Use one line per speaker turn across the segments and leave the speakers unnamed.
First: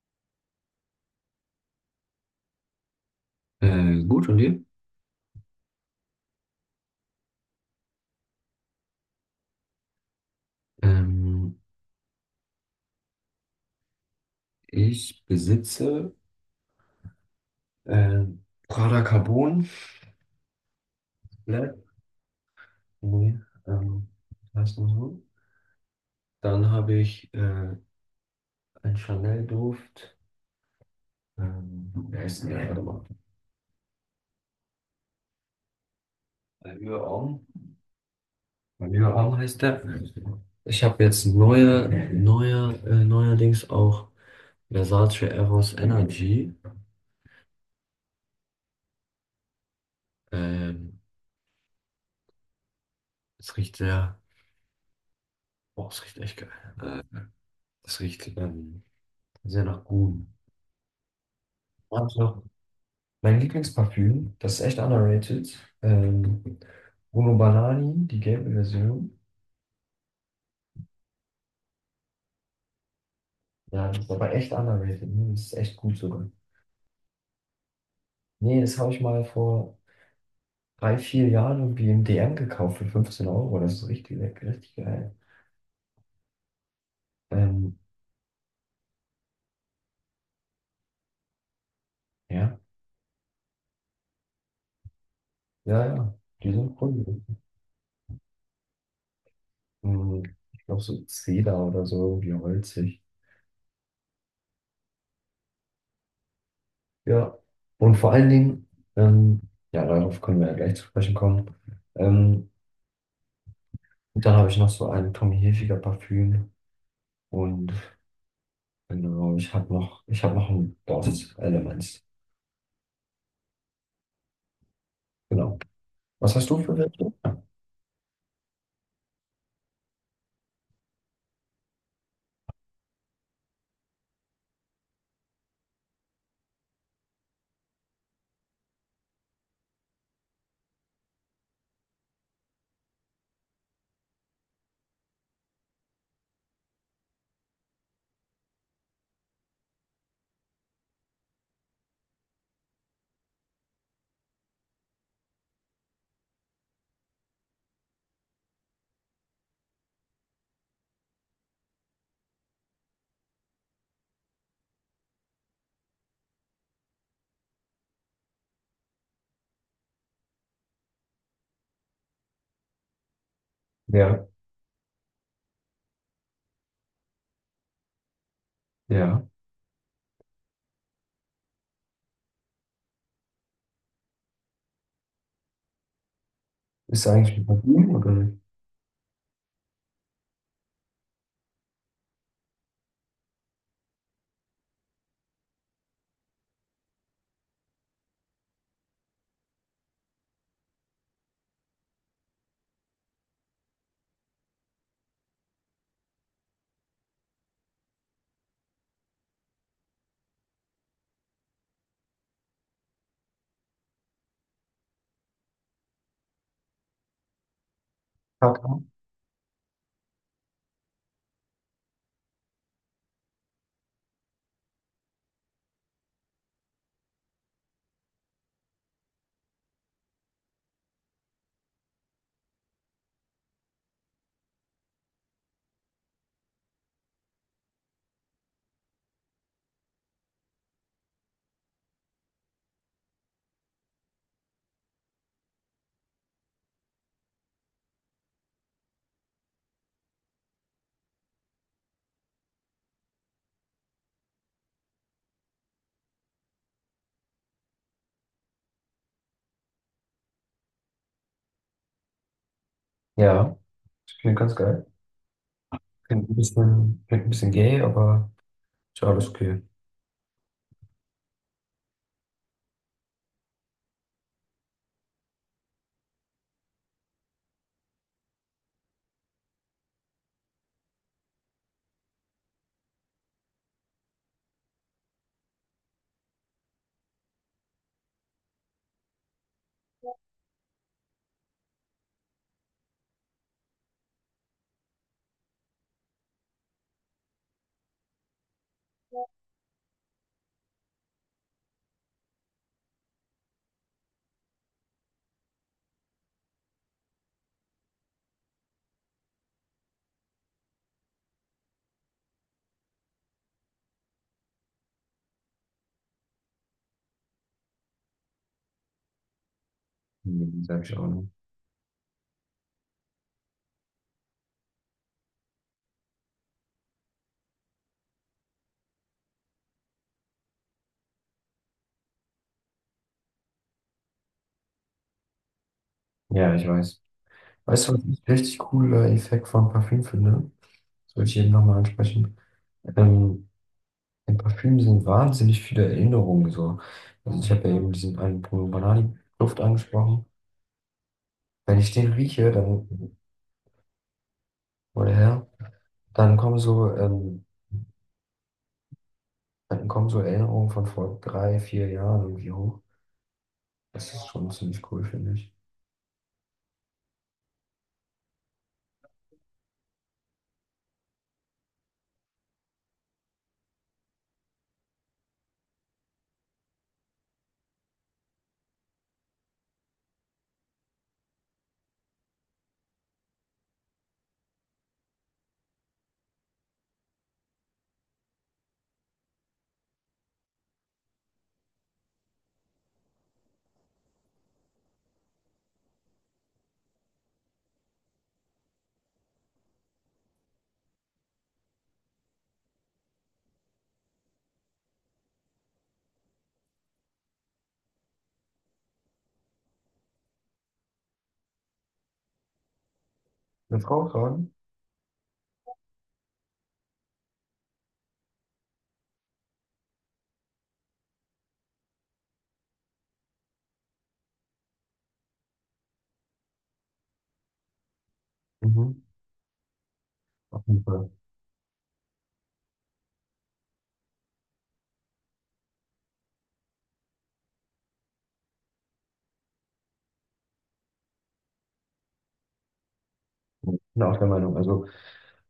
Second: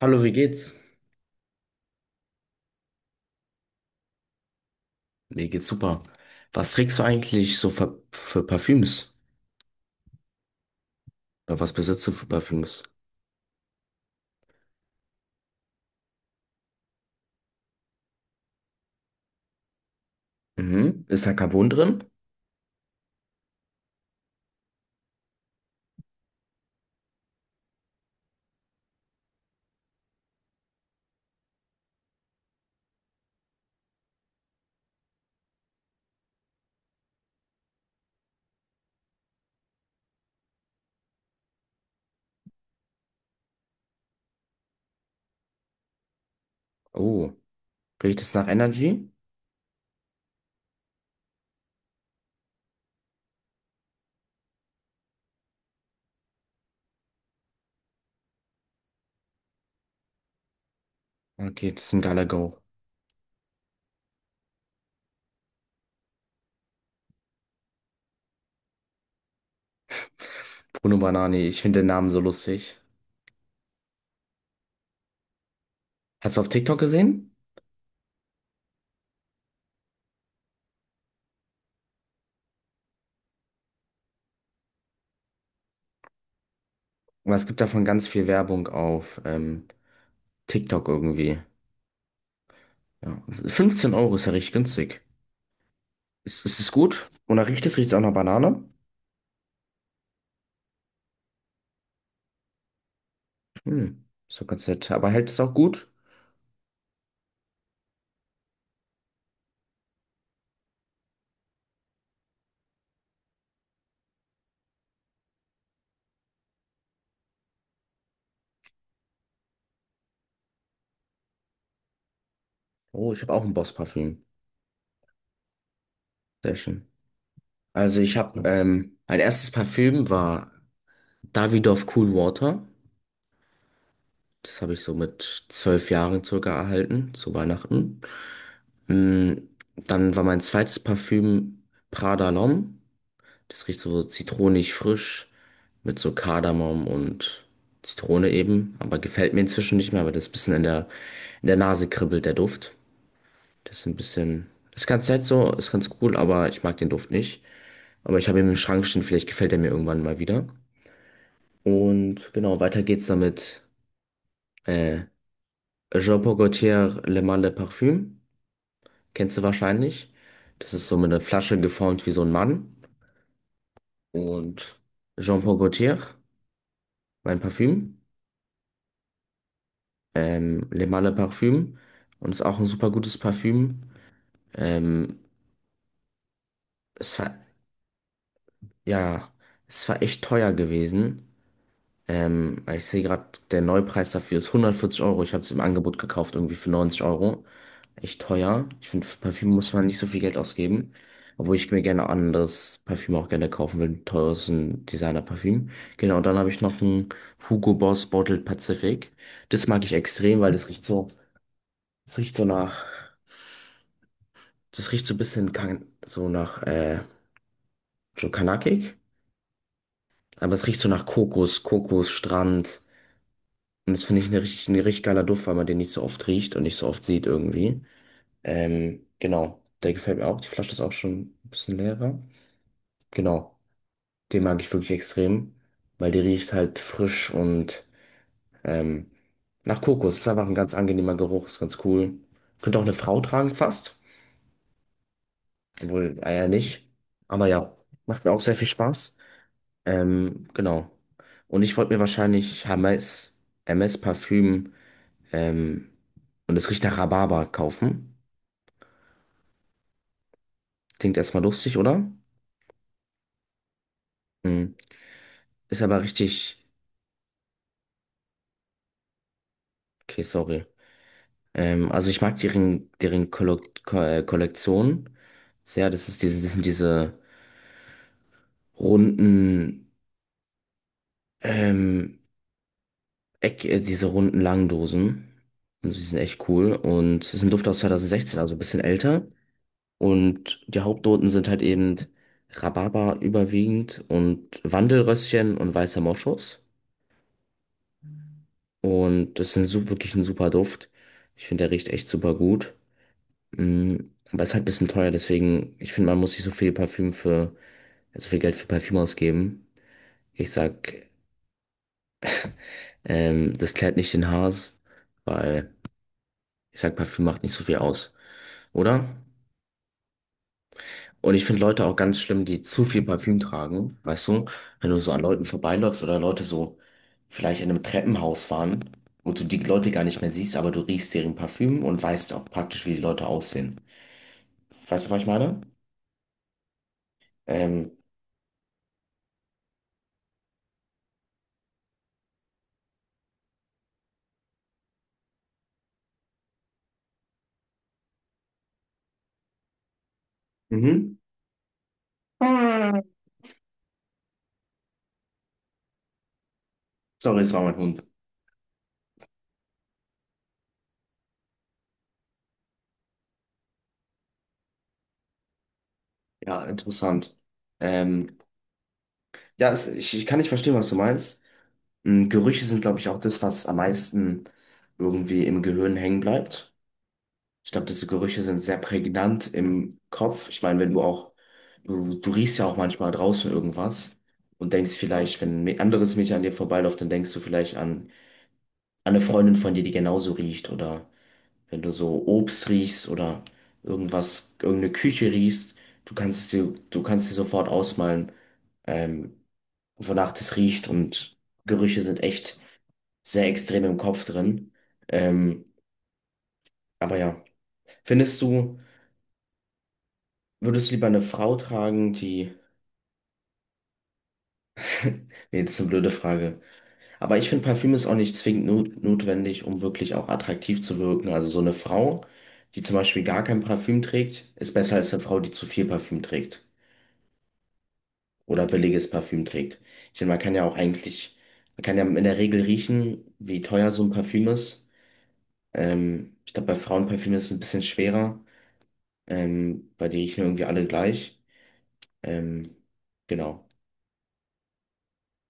Hallo, wie geht's?
Gut, und dir?
Mir geht's super. Was trägst du eigentlich so für Parfüms?
Ähm,
Oder was besitzt du für Parfüms?
Ich besitze äh, Prada Carbon
Mhm. Ist da Carbon
Black.
drin?
Nee, ähm, heißt nur so. Dann habe ich einen Chanel-Duft. Wie heißt denn der? Warte mal. Allure Homme. Allure Homme heißt der. Ich habe jetzt neuerdings auch Versace Eros Energy.
Oh. Riecht es nach Energy?
Ähm, es riecht sehr, oh, es riecht echt geil. Äh, es riecht sehr nach Gum.
Okay, das ist ein geiler
Manchmal,
Go.
mein Lieblingsparfüm, das ist echt underrated. Bruno Banani, die gelbe Version.
Bruno Banani, ich finde den Namen so lustig.
Ja, das ist aber echt underrated, ne? Das ist echt gut sogar.
Hast du auf TikTok gesehen?
Nee, das habe ich mal vor drei, vier Jahren irgendwie im DM gekauft für 15 Euro. Das ist richtig leck, richtig geil.
Weil es gibt
Ähm,
davon ganz viel Werbung auf TikTok irgendwie.
ja,
Ja. 15 Euro ist ja richtig günstig.
ja, ja.
Ist,
Die
ist es
sind cool.
gut? Und nach riecht es auch nach Banane?
Mhm. Ich glaube so Zeder oder so, irgendwie holzig.
Hm, ist doch ganz nett. Aber hält es auch gut?
Ja. Und vor allen Dingen, ähm, ja, darauf können wir ja gleich zu sprechen kommen. Ähm, und dann habe ich noch so ein Tommy Hilfiger Parfüm. Und genau, ich habe noch ein Dort-Element.
Oh, ich habe auch ein Boss-Parfüm.
Genau. Was hast
Sehr
du für
schön.
welche?
Also ich mein erstes Parfüm war Davidoff Cool Water. Das habe ich so mit 12 Jahren circa erhalten, zu Weihnachten. Mm, Dann war mein zweites Parfüm Prada L'Homme. Das riecht so zitronig frisch mit so Kardamom und Zitrone eben. Aber gefällt mir inzwischen nicht mehr, weil das bisschen in der Nase kribbelt, der Duft. Das ist ein bisschen, das ist ganz nett so, ist ganz cool, aber ich mag den Duft nicht. Aber ich habe ihn im Schrank stehen, vielleicht gefällt er mir irgendwann mal wieder. Und genau, weiter geht's damit. Äh, Jean-Paul Gaultier Le Male de Parfum. Kennst du wahrscheinlich. Das ist so mit einer Flasche geformt wie so ein Mann.
Ja,
Und Jean-Paul Gaultier, mein Parfüm.
ja.
Le Male de Parfum. Und ist auch ein super gutes Parfüm. Ähm,
Ist
es war,
eigentlich ein Parfüm oder ein...
ja, es war echt teuer gewesen. Ich sehe gerade, der Neupreis dafür ist 140 Euro. Ich habe es im Angebot gekauft, irgendwie für 90 Euro. Echt teuer. Ich finde, für Parfüm muss man nicht so viel Geld ausgeben. Obwohl ich mir gerne anderes Parfüm auch gerne kaufen will, ein Teures, ein Designer-Parfüm. Genau, und dann habe ich noch ein Hugo Boss Bottled Pacific. Das mag ich extrem, weil das riecht so nach, das riecht so ein bisschen kan so nach, so kanakig. Aber es riecht so nach Kokos, Kokos, Strand. Und das finde ich ein richtig geiler Duft, weil man den nicht so oft riecht und nicht so oft sieht irgendwie. Genau, der gefällt mir auch. Die Flasche ist auch schon ein bisschen leerer. Genau, den mag ich wirklich extrem, weil der riecht halt frisch und ähm, nach Kokos. Ist einfach ein ganz angenehmer Geruch, ist ganz cool. Könnte auch eine Frau tragen fast, obwohl Eier nicht. Aber ja, macht mir auch sehr viel Spaß. Genau. Und ich wollte mir wahrscheinlich Hermes Parfüm, ähm, und es riecht nach Rhabarber kaufen. Klingt erstmal lustig, oder?
Ja, ich finde ganz
Hm.
geil.
Ist aber richtig.
Klingt ein bisschen gay, aber ist alles okay.
Okay, sorry. Also ich mag deren Kollo Ko Kollektion sehr. Das ist das sind diese runden, ähm, diese runden Langdosen. Und sie sind echt cool. Und es ist ein Duft aus 2016, also ein bisschen älter. Und die Hauptnoten sind halt eben Rhabarber überwiegend und Wandelröschen und weißer Moschus. Und das ist wirklich ein super Duft. Ich finde, der riecht echt super gut. Mm, Aber ist halt ein bisschen teuer, deswegen, ich finde, man muss nicht so viel Parfüm für, so viel Geld für Parfüm ausgeben. Ich sag, das klärt nicht den Haars, weil ich sag, Parfüm macht nicht so viel aus, oder?
Hm, sag ich auch nicht.
Und ich finde Leute auch ganz schlimm, die zu viel Parfüm tragen, weißt du? Wenn du so an Leuten vorbeiläufst oder Leute so vielleicht in einem Treppenhaus waren und du die Leute gar nicht mehr siehst, aber du riechst deren Parfüm und weißt auch praktisch, wie die Leute aussehen. Weißt du, was ich meine?
Ja, ich weiß. Weißt du,
Ähm,
was ich richtig cooler Effekt von Parfüm finde? Das wollte ich eben nochmal ansprechen. Ähm, in Parfüm sind wahnsinnig viele Erinnerungen so. Also ich habe ja eben diesen einen Bruno Banani Duft angesprochen.
mhm.
Wenn ich den rieche, dann, oder her, dann kommen so,
Sorry,
ähm,
es war mein Hund.
dann kommen so Erinnerungen von vor drei, vier Jahren irgendwie hoch. Das ist schon ziemlich cool, finde ich.
Ja, interessant. Ähm, ja, ich kann nicht verstehen, was du meinst. Gerüche sind, glaube ich, auch das, was am meisten irgendwie im Gehirn hängen bleibt. Ich glaube, diese Gerüche sind sehr prägnant im Kopf. Ich meine, wenn du auch, du riechst ja auch manchmal draußen irgendwas und denkst vielleicht, wenn ein anderes Mädchen an dir vorbeiläuft, dann denkst du vielleicht an eine Freundin von dir, die genauso riecht oder. Wenn du so Obst riechst oder irgendwas, irgendeine Küche riechst, du kannst dir sofort ausmalen, ähm, wonach das riecht und Gerüche sind echt sehr extrem im Kopf drin. Ähm, aber ja, findest du, würdest du lieber eine Frau tragen, die...
Eine Frau tragen?
Nee, das ist eine blöde Frage. Aber ich finde, Parfüm ist auch nicht zwingend not notwendig, um wirklich auch attraktiv zu wirken. Also so eine Frau, die zum Beispiel gar kein Parfüm trägt, ist besser als eine Frau, die zu viel Parfüm trägt, oder
Mhm.
billiges Parfüm trägt. Ich meine,
Auf jeden Fall.
man kann ja in der Regel riechen, wie teuer so ein Parfüm ist. Ich glaube, bei Frauenparfüm ist es ein bisschen schwerer, weil die riechen irgendwie alle gleich. Ähm, genau.
Ich bin auch der Meinung. Also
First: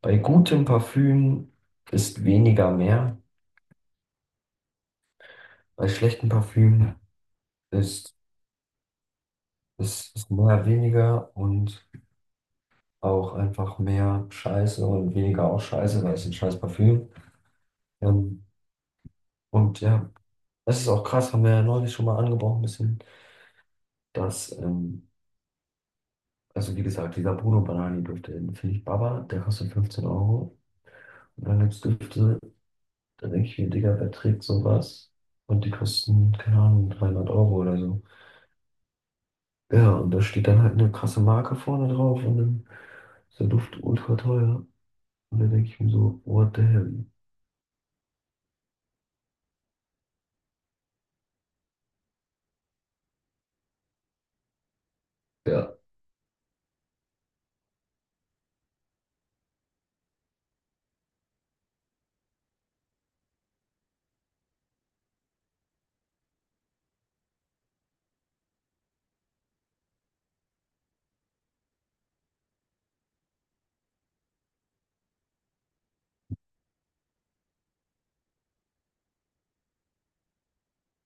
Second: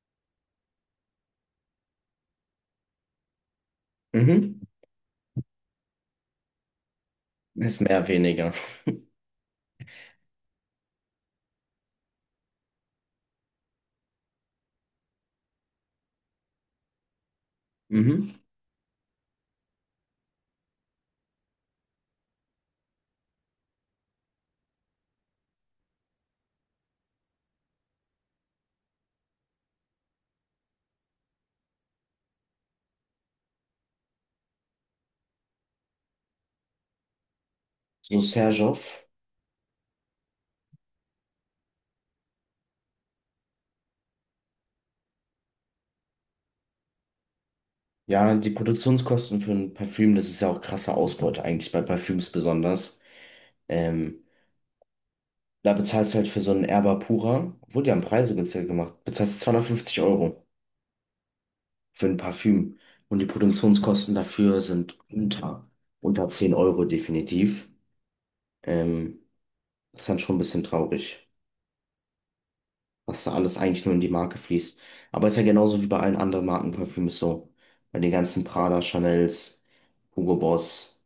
bei gutem Parfüm ist weniger mehr.
Mhm.
Bei schlechtem Parfüm
Ist mehr,
ist,
weniger.
ist mehr weniger und auch einfach mehr Scheiße und weniger auch Scheiße, weil es ein scheiß Parfüm.
Mhm.
Ähm, und ja, es ist auch krass, haben wir ja neulich schon mal angebrochen ein bisschen. dass, ähm, also wie gesagt, dieser Bruno Banani-Duft, den finde ich Baba, der kostet 15 Euro. Und dann gibt es Düfte, da denke ich mir, Digga, wer trägt sowas? Und die kosten, keine Ahnung, 300 € oder so.
So Serjoff.
Ja, und da steht dann halt eine krasse Marke vorne drauf und dann ist der Duft ultra teuer. Und da denke ich mir so, what the hell?
Ja, die Produktionskosten für ein Parfüm, das ist ja auch krasse Ausbeute eigentlich bei Parfüms besonders. Ähm, Da
Ja,
bezahlst du halt für so einen Erba Pura, obwohl die haben Preise günstiger gemacht, bezahlst du 250 Euro für ein Parfüm. Und die Produktionskosten dafür sind unter 10 Euro definitiv. Ähm, Das ist dann schon ein bisschen traurig, was da alles eigentlich nur in die Marke fließt. Aber ist ja genauso wie bei allen anderen Marken so. Bei den ganzen Prada, Chanels, Hugo Boss,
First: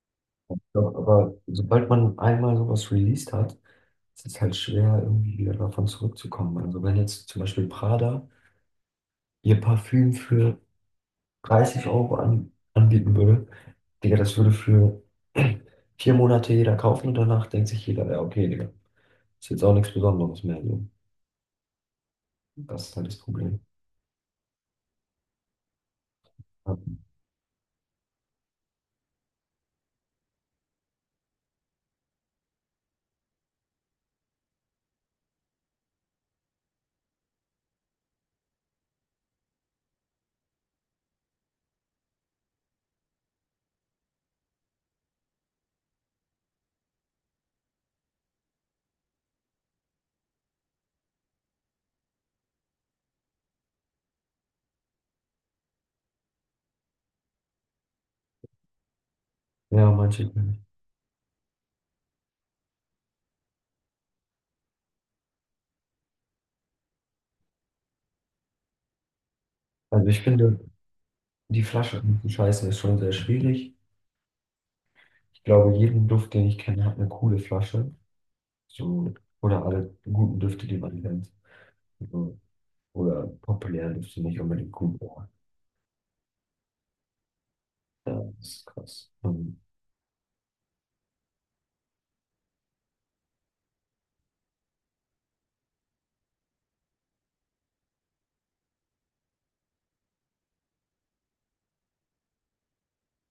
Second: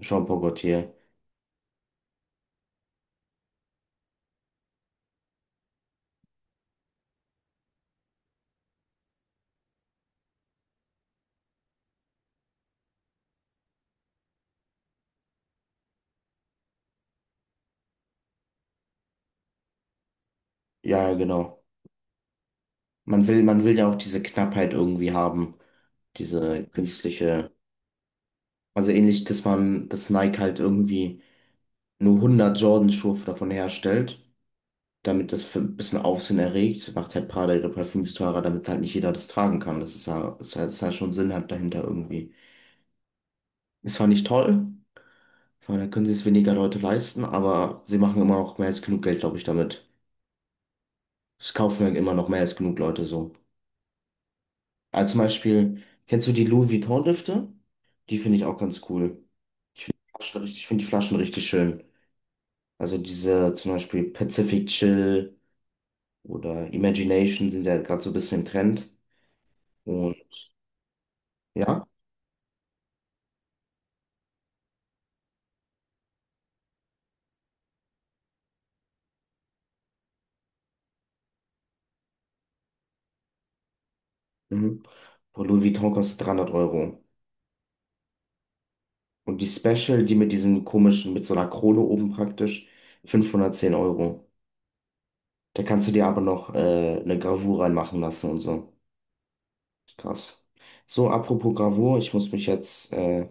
Jean Paul Gaultier.
doch, aber sobald man einmal sowas released hat, ist es halt schwer, irgendwie wieder davon zurückzukommen. Also wenn jetzt zum Beispiel Prada ihr Parfüm für 30 € anbieten würde, Digga, das würde für 4 Monate jeder kaufen und danach denkt sich jeder, ja, okay, Digga, ist jetzt auch nichts Besonderes mehr. So.
Ja, ja, genau.
Das ist halt das
Man will,
Problem.
man will ja auch diese Knappheit irgendwie haben, diese künstliche. Also ähnlich, dass man das Nike halt irgendwie nur 100 Jordan-Schuhe davon herstellt, damit das für ein bisschen Aufsehen erregt, macht halt Prada ihre Parfüms teurer, damit halt nicht jeder das tragen kann. Das ist ja, ist halt schon Sinn hat dahinter irgendwie. Ist zwar nicht toll, weil dann können sie es weniger Leute leisten, aber sie machen immer noch mehr als genug Geld, glaube ich, damit. Es kaufen ja immer noch mehr als genug Leute so. Also zum Beispiel, kennst du die Louis Vuitton-Düfte? Die finde ich auch ganz cool.
Ja, manche. Können-
Ich finde die Flaschen richtig schön. Also diese zum Beispiel Pacific Chill oder Imagination sind ja gerade so ein bisschen im Trend.
Also
Und
ich finde, die
ja.
Flasche zu scheißen ist schon sehr schwierig. Ich glaube, jeden Duft, den ich kenne, hat eine coole Flasche. So, oder alle guten Düfte, die man kennt. So, oder populäre Düfte nicht unbedingt
Mhm.
gut.
Und Louis Vuitton kostet 300 Euro.
Ja, das ist krass.
Und die Special, die mit diesen komischen, mit so einer Krone oben praktisch, 510 Euro. Da kannst du dir aber noch eine Gravur reinmachen lassen und so. Krass. So, apropos Gravur,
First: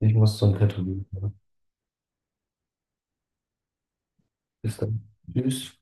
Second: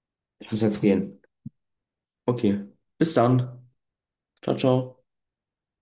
Ich muss
ich
zum
muss jetzt
Tätowieren,
gehen.
ne?
Okay, bis dann. Ciao,
Bis
ciao.
dann. Tschüss.